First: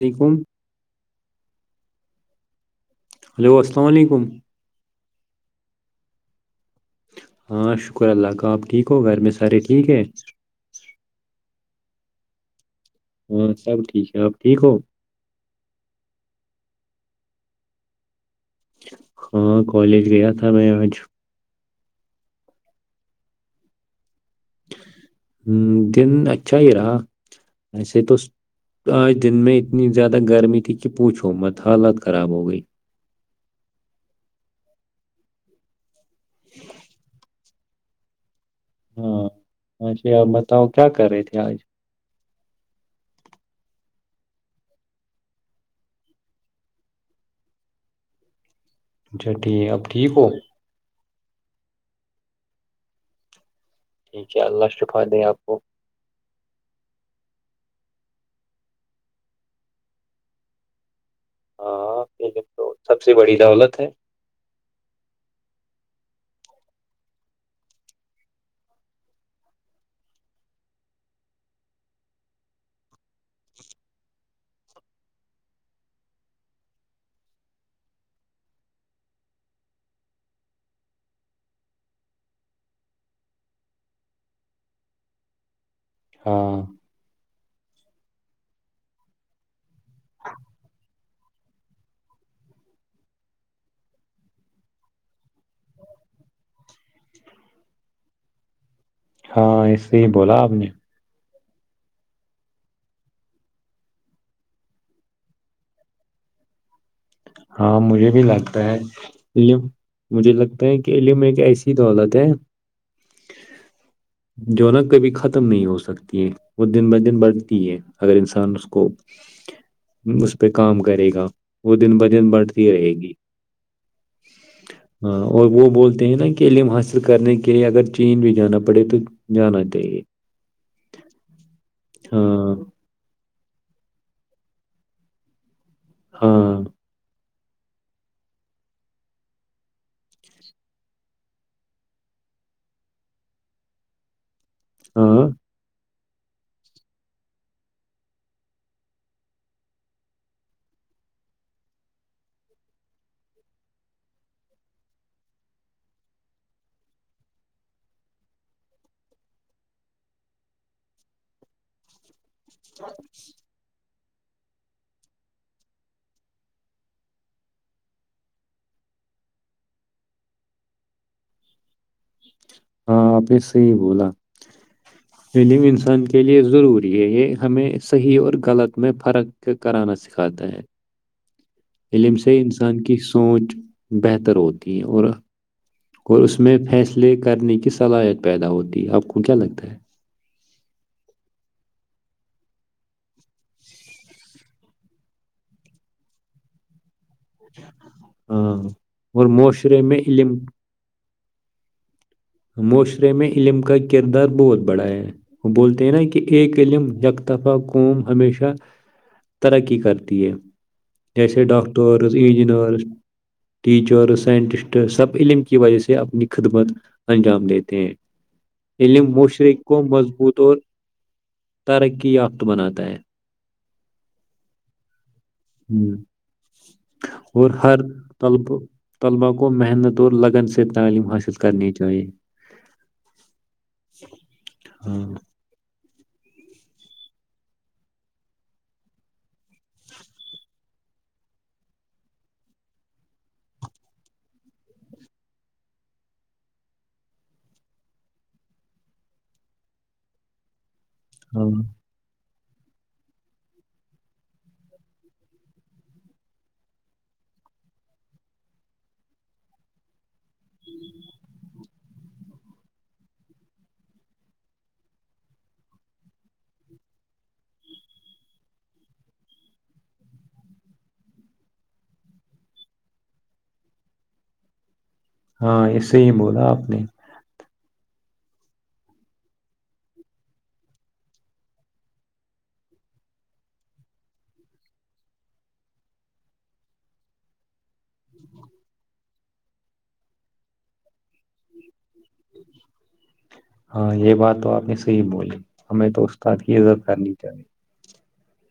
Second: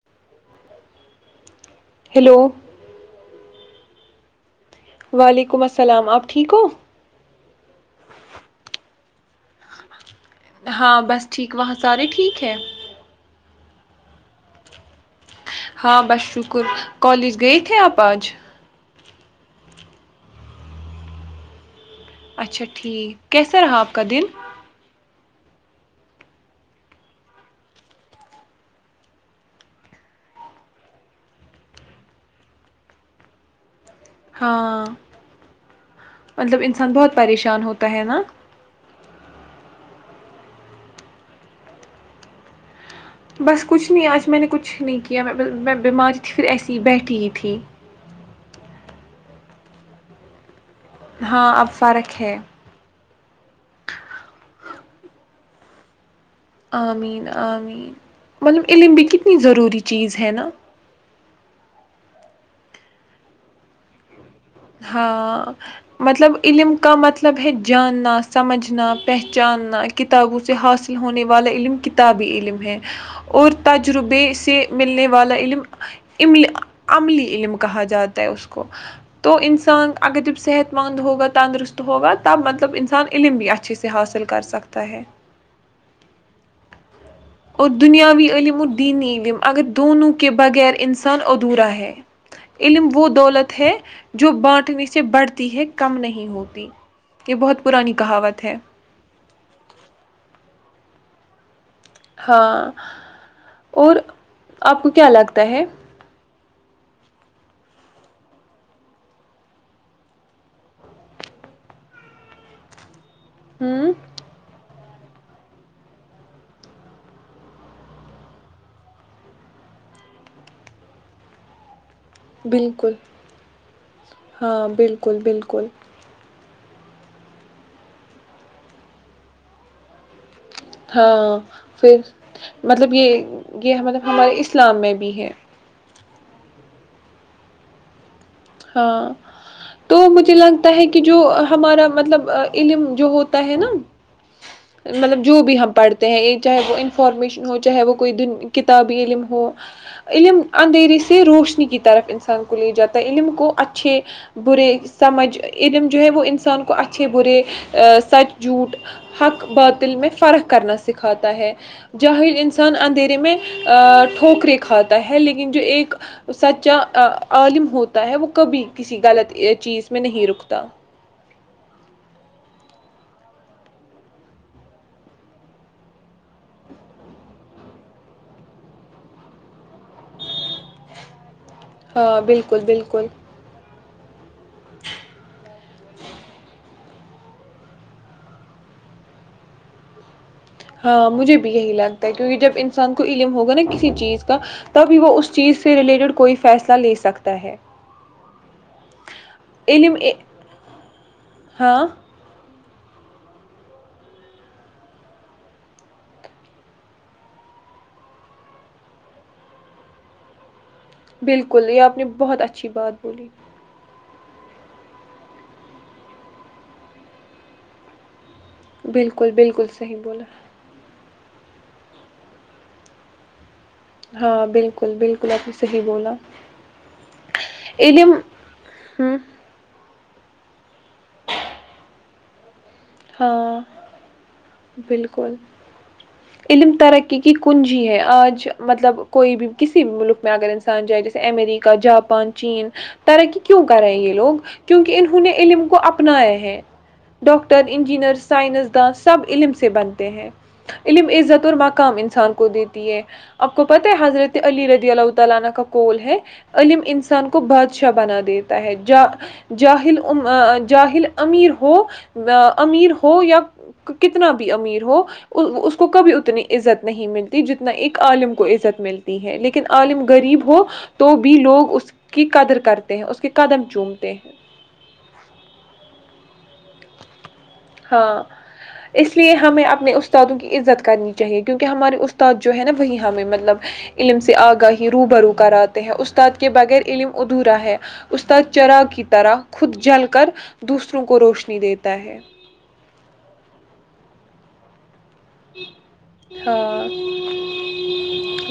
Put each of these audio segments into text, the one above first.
become hello hello السلام علیکم وعلیکم السلام آپ ٹھیک ہو ہاں شکر اللہ کا آپ ٹھیک ہو گھر میں سارے ٹھیک ہے ہاں بس ٹھیک وہاں سارے ٹھیک ہے ہاں سب ٹھیک ہے آپ ٹھیک ہو ہاں بس شکر کالج گئے تھے آپ آج ہاں کالج گیا تھا میں آج اچھا ٹھیک کیسا رہا آپ کا دن ہ دن اچھا ہی رہا ایسے تو آج دن میں اتنی زیادہ گرمی تھی کہ پوچھو مت حالت خراب ہو گئی ہاں مطلب انسان بہت پریشان ہوتا کہ نا ہاں پچھے بتاؤ کیا کرے تھے آج بس کچھ نہیں آج میں نے کچھ نہیں کیا میں بیماری تھی پھر ایسی ہی بیٹھی ہی تھی اچھا ٹھیک اب ٹھیک ہو ہاں اب فرق ہے ٹھیک ہے اللہ شفا دیں آپ کو آمین آمین مطلب علم بھی کتنی ضروری چیز ہے نا ہاں پ تو سب سے بڑی دولت ہے ہاں مطلب علم کا مطلب ہے جاننا سمجھنا پہچاننا کتابوں سے حاصل ہونے والا علم کتابی علم ہے اورتجربے سے ملنے والا علممل عملی علم کہا جاتا ہے اس کو تو انسان اگر جب صحت مند ہوگا تندرست ہوگا تب مطلب انسان علم بھی اچھے سے حاصل کر سکتا ہے ہاں اور دنیاوی علم اور دینی علم اگر دونوں کے بغیر انسان ادھورا ہے علم وہ دولت ہے جو بانٹنے سے بڑھتی ہے کم نہیں ہوتی یہ بہت پرانی کہاوت ہے ہاں اس سے ہی بولا آپ نے ہاں اور آپ کو کیا لگتا ہے ہاں مجھے بھی لگتا ہے مجھے لگتا ہے کہ عم ایک ایسی دولت ہے ہوں جوونک کبھی ختم نہیں ہو سکتی ہے وہ دن ب دن بڑھتی ہے اگر انسان اس کو اس پہ کام کرے گا وہ دن ب د ن بڑھتی رہے بالکل گی ہاں بالکل ہاں اور بالکل وہ بولتے ہیں نا کہ علم حاصل کرنے کے لیے اگر چین بھی جانا پڑے تو جانا چاہیے ہاں پھر ہاں مطلب یہ یہ مطلب ہمارے اسلام میں بھی ہے ہاں ہاں تو مجھے لگتا ہے کہ جو ہمارا مطلب علم جو ہوتا ہے نا مطلب ہاں جو بھی ہم پڑھتے ہیں چاہے وہ انفارمیشن ہو چاہے وہ کوئی کتابی علم ہو علم اندھیری سے روشنی کی طرف انسان کو لے جاتا ہے علم کو اچھے برے سمجھ علم جو ہے وہ انسان کو اچھے برے سچ جھوٹ حق باطل میں فرق کرنا سکھاتا ہے جاہل انسان اندھیرے میں ٹھوکرے کھاتا ہے لیکن جو ایک سچا عالم ہو ہے وہ کبھی کسی غلط چیز میں نہیں رکتا ہاں آپ نے صحیح بولا فلم انسان کے لیے ضروری ہے یہ ہمیں صحیح اور غلط میں فرق کرانا سکھاتا ہے علملم ہاں سے بالکل انسان کی بالکل سوچ بہتر ہوتی ہیں اور اور اس میں فیصلے کرنے کی صلاحیت پیدا ہوتی ہے آپ کو کیا لگتا ہے ہاں مجھے بھی یہی لگتا ہے کیونکہ جب انسان کو علم ہوگا نا کسی چیز کا تب وہ اس چیز سے ریلیٹڈ کوئی فیصلہ لے سکتا ہے ہاں اور معاشرے میں علم ہاں معاشرے میں علم کا کردار بہت بڑا ہے وہ بولتے ہیں نا کہ ایک علم یکتفہ قوم ہمیشہ ترقی کرتی ہے جیسے بالکل یہ آپ نے ڈاکٹرس بہت اچھی انجینرس بات بولی ٹیچرس سائنٹسٹ سب علم کی وجہ سے اپنی خدمت انجام دیتے ہیں علم بالکل مشرق بالکل کو صحیح بولا مضبوط اور ترقی یافت بناتا ہے ہاں بالکل بالکل آپ نے صحیح ہوں بولا اور ہر ای لیم ہ دور لگ سد تعلیم حاصل کرنیچ توئی ہاں ہاں بالکل علم ترقی کی کنجی ہے آج مطلب کوئی بھی کسی بھی ملک میں اگر انسان جائے جیسے امریکہ جاپان چین ترقی کیوں کرے یہ لوگ کیونکہ انہوں نے علم کو اپنایا ہیں ڈاکٹر ڈاکٹر انجینئر سائنس داں سب علم سے بنتے ہیں علم عزت ہاں اور مقام انسان کو دیتی ہے آپ کو پتا ہے حضرت علی رضی اللہ تعالی کا کوال ہے عم انسان کو بادشاہ بنا دیتا ہے جاہل جاہل امیر ہو امیر ہو یا کتنا بھی امیر ہو اس کو کبھی اتنی عزت نہیں ملتی جتنا ایک عالم کو عزت ملتی ہے لیکن عالم غریب ہو تو بھی لوگ اس کی قدر کرتے ہیں اس کے قدم چومتے ہیں ہاں ایسے ہی بولا آپ نے ہاں اس لیے ہمیں اپنے استادوں کی عزت کرنی چاہیے کیونکہ ہمارے استاد جو ہے نا وہی ہمیں مطلب علم سے آگاہی رو برو کراتے ہیں استاد کے بغیر علم ادھورا ہے استاد چرا کی طرح خود جل کر دوسروں کو روش نہیں ہوتا ہے ہاں یہ بات تو آپ نے صی بولے ہمیں تو استاق ہی اظ ہاں کرنی چاہیے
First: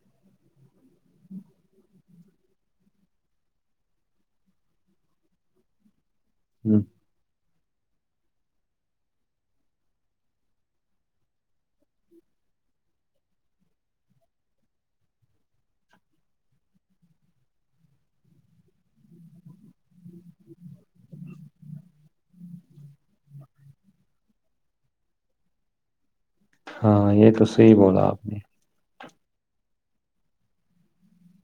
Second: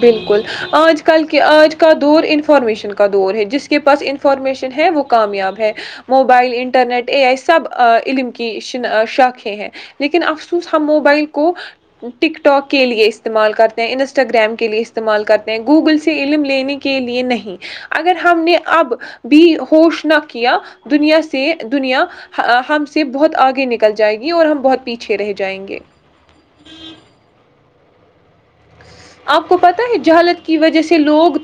بالکل آج کل کے آج کا دور انفارمیشن کا دور ہے جس کے پاس انفارمیشن ہے وہ کامیاب ہے موبائل ہوں انٹرنیٹ ا آ سب علم کی ش شاخے ہیں لیکن افسوس ہم موبائل کو ٹک ٹاک کے لیے استعمال کرتے ہیں انسٹاگرام کے لیے استعمال کرتے ہیں گوگل سے علم لینے کے لیے نہیں اگر ہم نے اب بھی ہوش نہ کیا دنیا سے دنیا ہم سے بہت آگے نکل جائے گی اور ہم بہت پیچھے رہ جائیں گے ہاں یہ تو صحی بولا آپ نے آپ کو پتہ ہے جہالت کی وجہ سے لوگ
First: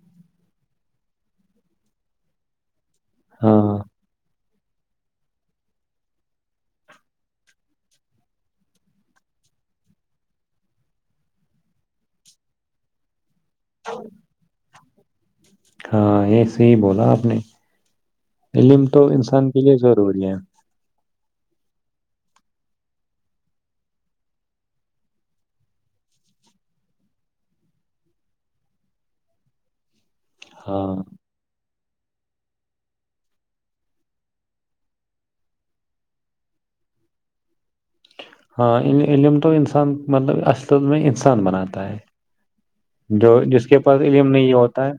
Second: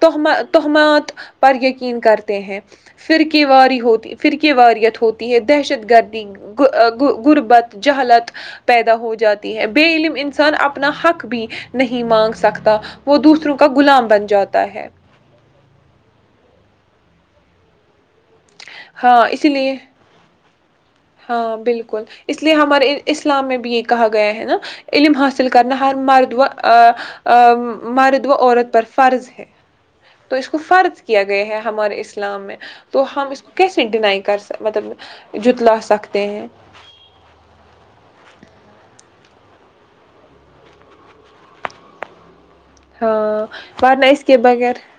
توہمات پر یقین کرتے ہیں پھر کی ہاں واری ہوتی پھر کی کی واریت ہوتی ہے دہشت گردی غربت جہلت پیدا ہو جاتی ہے بے علم انسان اپنا حق بھی نہیں مانگ سکتا وہ دوسر ر کا غلام بن جاتا ہے ہاں ایسے ہی بولا آپ نے علم تو ہاں اسی انسان کے لیے ضروری ہے ہاں بالکل اس لیے ہمارے اسلام میں بھی یہ کہا گیا ہے نا علم حاصل کرنا ہر مرد و مرد و عورت پر فرض ہے تو اس کو ہاں فرض کیا گیا ہے ہمارے اسلام میں تو ہم اس کو کیسے ڈنائی کر س مطلب جتلا سکتے ہیں ہاں علم تو انسان مطلب اسلد میں انسان بناتا ہے جو ہاں جس کے پاس ورنہ اس علم کے نہیں بغیر ہوتا ہے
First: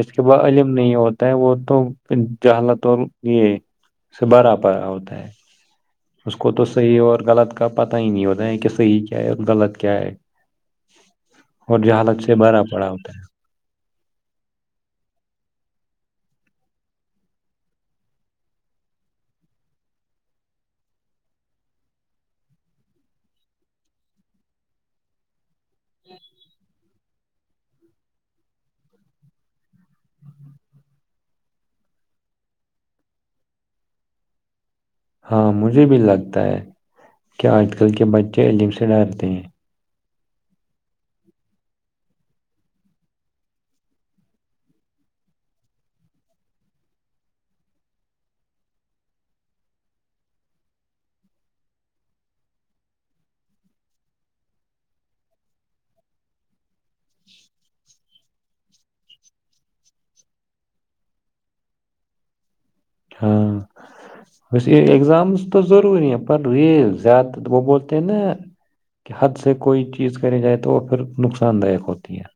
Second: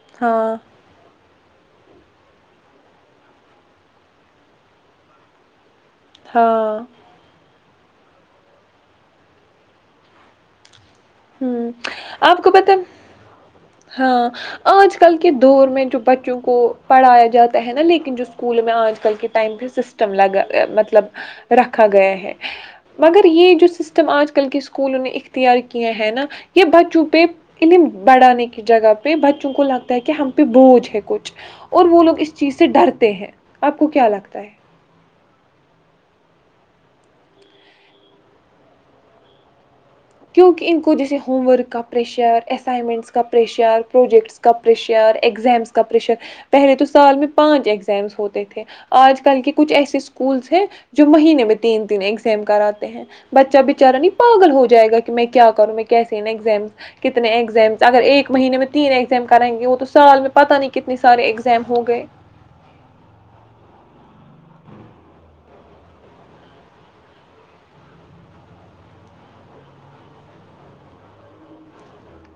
جس کے پاس ہاں علم نہیں ہوتا ہو وہ تو جہالات اور یہ س بھرا پا ہوتا ہے اس کو تو ہاں صحیح ہ اور غلط کا پتا ہی نہیں ہوتا یہ کہ صحیح کیا ہے اور غلط کیا ہے ہوں اور جہالت سے آپ کو بھرا پت پڑا ہوتا ہے ہاں آج کل کے دور میں جو بچوں کو پڑھایا جاتا ہے نا لیکن جو اسکولوں میں آج کل کے ٹائم پہ سسٹم لگا مطلب رکھا گیا ہے مگر یہ جو سسٹم آج کل کے اسکولوں نے اختیار ہیں نا یہ بچوں کے پہ انہیں بڑھانے کی جگہ پہ بچوں کو لگ تاکہ ہم پہ بوھ ہیکوچ اور وہ لوگ اس چیز سے ڈرتے ہیں آپ کو کیا لگتا ہے ہاں مجھے بھی لگتا ہے کہ آج کل کے بچے علم سے ڈرتے ہیں کیونکہ ان کو جیسے ہوم ورک کا پریشر اسائنمنٹس کا پریشر پروجیکٹس کا پریشر ایگزامس کا پریشر پہلے تو سال میں پانچ ایگزامس ہوتے تھے آج کل کے کچھ ایسے اسکولس ہیں جو مہینے میں تین تین ایگزام کراتے ہیں بچہ بچارا نہیں پاگل ہو جائے گا کہ کہ میں کیا کروں میں کیسے ایگزام کتنے ایگزام اگر ایک مہینے میں تین ایگزام کرائیں گے وہ تو سال میں پتہ نہیں کتنے سارے ایگزام ہو گئے ہاں ویسے ایگزامس تو ضروری ہیں پر ری زیادہ وہ بولتے ہیں نا کہ حد سے کوئی چیز کری جائے تو وہ پھر نقصان دایک ہوتی ہے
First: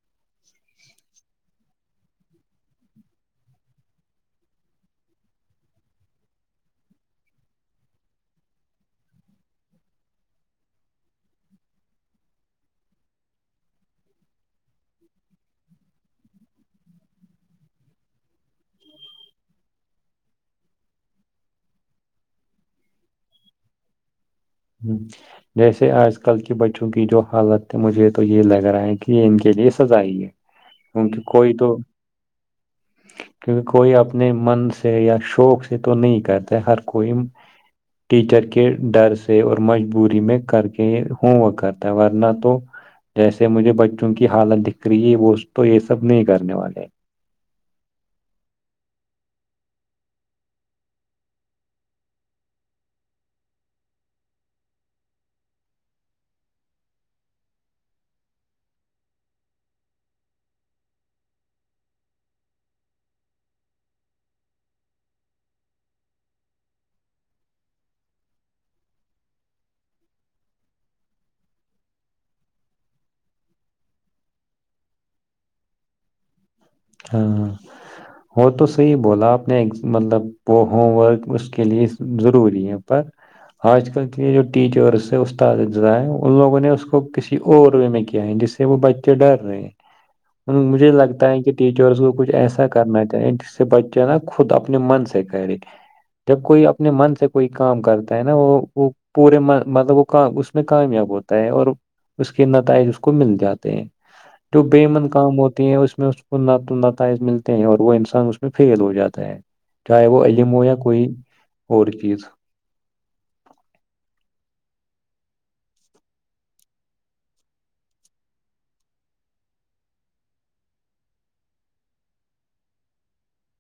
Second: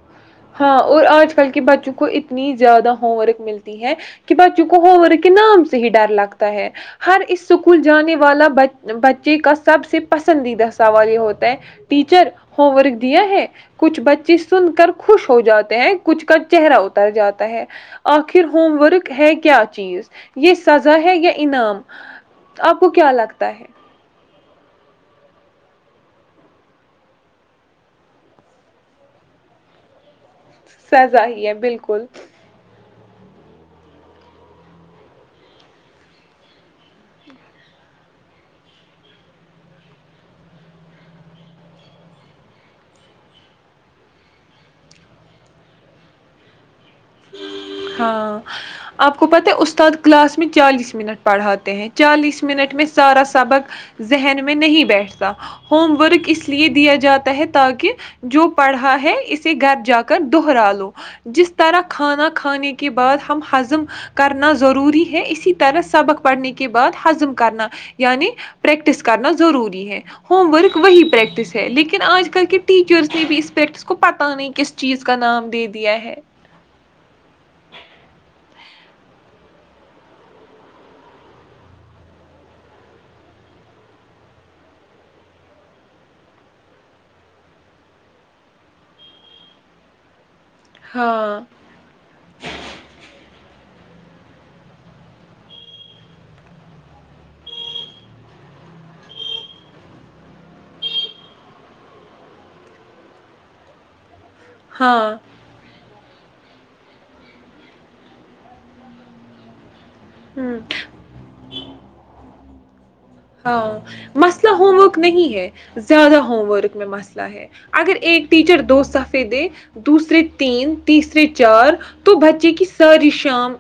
ہاں اور آج کل کے بچوں کو اتنی زیادہ ہوم ورک ملتی ہے کہ بچوں کو ہوم ورک کے نام سے ہی ڈر لگتا ہے ہر اس اسکول جانے والا بچے کا سب سے پسندیدہ سوال یہ ہوتا ہے ٹیچر ہوم ورک دیا ہے کچھ بچے سن کر خوش ہو جاتے ہیں کچھ کا چہرہ اتر جاتا ہے آخر ہوم ورک ہے کیا چیز یہ سزا ہے یا انعام آپ کو کیا لگتا ہے ہ جیسے آج کل کے بچوں کی جو حالت ہے مجھے تو یہ لگ رہا ہے کہ ان کے لیے سزا ہی ہے کیونکہ سزا ہی ہے کوئی تو بالکل کیونکہ کوئی اپنے من سے یا شوق سے تو نہیں کرتا ہر کوئی ٹیچر کے ڈر سے اور مجبوری میں کر کے ہوم ورک کرتا ہے ورنہ تو جیسے مجھے بچوں کی حالت دکھ رہی ہے وہ تو یہ سب نہیں کرنے والے ہاں آپ کو پتہ ہے استاد کلاس میں چالیس منٹ پڑھاتے ہیں چالیس منٹ میں سارا سبق ذہن میں نہیں بیٹھتا ہوم ورک اس لیے دیا جاتا ہے تاکہ جو پڑھا ہے اسے گھر جا کر دہرا لو جس طرح کھانا کھانے کے بعد ہم ہضم کرنا ضروری ہے اسی طرح سبق پڑھنے کے بعد ہضم کرنا یعنی پریکٹس کرنا ضروری ہے ہوم ورک وہی پریکٹس ہے لیکن آج کل کے ٹیچرس نے بھی اس پریکٹس کو پتہ نہیں کس چیز کا نام دے دیا ہے ہاں وہ تو صحیح بولا آپ نے مطلب وہ ہوم ورک اس کے لیے ضروری ہے پر آج کل کے جو ٹیچرس ہے استادذ ان لوگوں نے اس کو کسی اور وے میں کیا ہے جس سے وہ بچے ڈر رہے ہیں مجھے لگتا ہاں ہے کہ ٹیچرس کو کچھ ایسا کرنا چاہے جس سے ب جو ہے نا خود اپنے من سے کہے جب کوئی اپنے من سے کوئی کام کرتا ہے نا وہ وہ پورے من مطلب وہ کا اس میں کامیاب ہوتا ہے اور اس کے نتائج اس کو مل جاتے ہیں جو ہاں، بےمن کام ہوتے ہیں اس میں میں انت نتائج ملتے ہیں اور وہ انسان اس میں فیل ہو جاتا ہے چاہے وہ علم ہوں، ہو یا کوئی اور چیز ہاں مسئلہ ہوم ورک نہیں ہے زیادہ ہوم ورک میں مسئلہ ہے اگر ایک ٹیچر دو صفحے دے دوسرے تین تیسرے چار تو بچے کی ساری شام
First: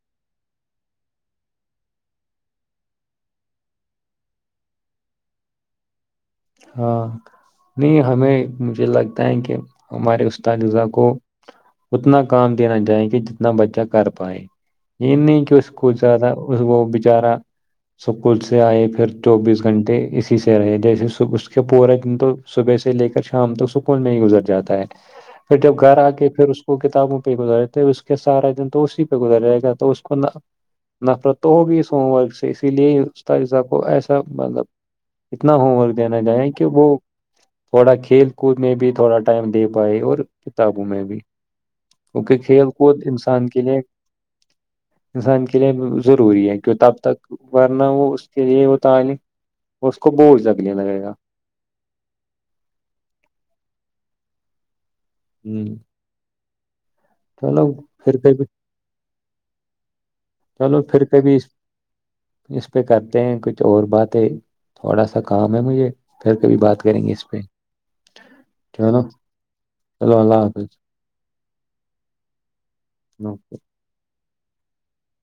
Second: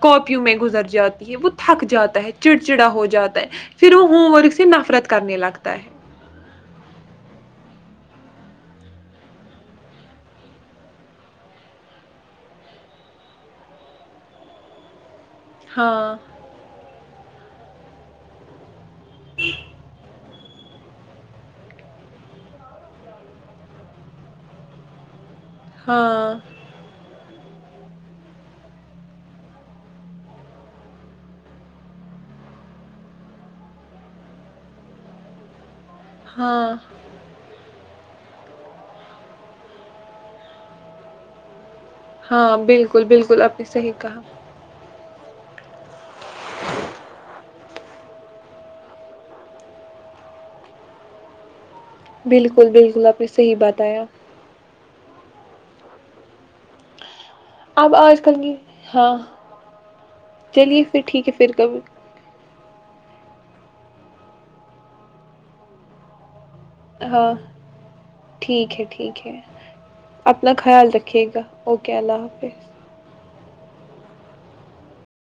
کاپیوں میں گزر جاتی ہے وہ تھک جاتا ہے چڑچڑا ہو جاتا ہے پھر وہ ہوم ورک سے نفرت کرنے لگتا ہے ہاں نہیں ہمیں مجھے لگتا ہے کہ ہمارے استادذہ کو اتنا کام دینا چاہیں کہ جتنا بچہ کر پائے یہ نہیں کہ اس کو ہاں، زیادہ اس کو بچارا سکول سے آئے پھر چوبیس گھنٹے اسی سے رہے جیسے اس کے پورے دن تو صبح سے لے کر شام تک سکول میں ہی گزر جاتا ہے پھر جب گھر آ ہاں، کے پھر اس کو کتابوں پہ گزارےتےے اس کے سارا دن تو اسی پہ گزار جائے گا تو اس کو نفرت تو ہوگی اس ہوم ورک سے اسی لیے اسذہ کو ایسا مطلب اتنا ہوم ورک دینا جائےیں کہ ہاں، وہ تھوڑا کھیل کود میں بھی تھوڑا ٹائم دے پائے اور کتابوں میں بھی کیونکہ ہاں کھیل کود بالکل بالکل انسان آپ کے نے لیے صحیح کہا انسان کے لیے ضروری ہے کہ تب تک ورنہ ہو اس کے لیے وہ تعلق اس کو بھول سکتا ک لگے گا بالکل بالکل آپ نے صحیح بات آیا ہوں چلو اب پھر آج کل کبھی کی ہاں، چلو پھر کبھی اس پہ کرتے ہیں کھ چ اور بات ہے تھوڑا سا کام ہے مجھے پھر کبھی بات کریں گے اس ہاں پہ ٹھیک ہے چلو ٹھیک ہے چلو اللہ اپنا خیال رکھیے گا اوکے اللہ حافظ نوکے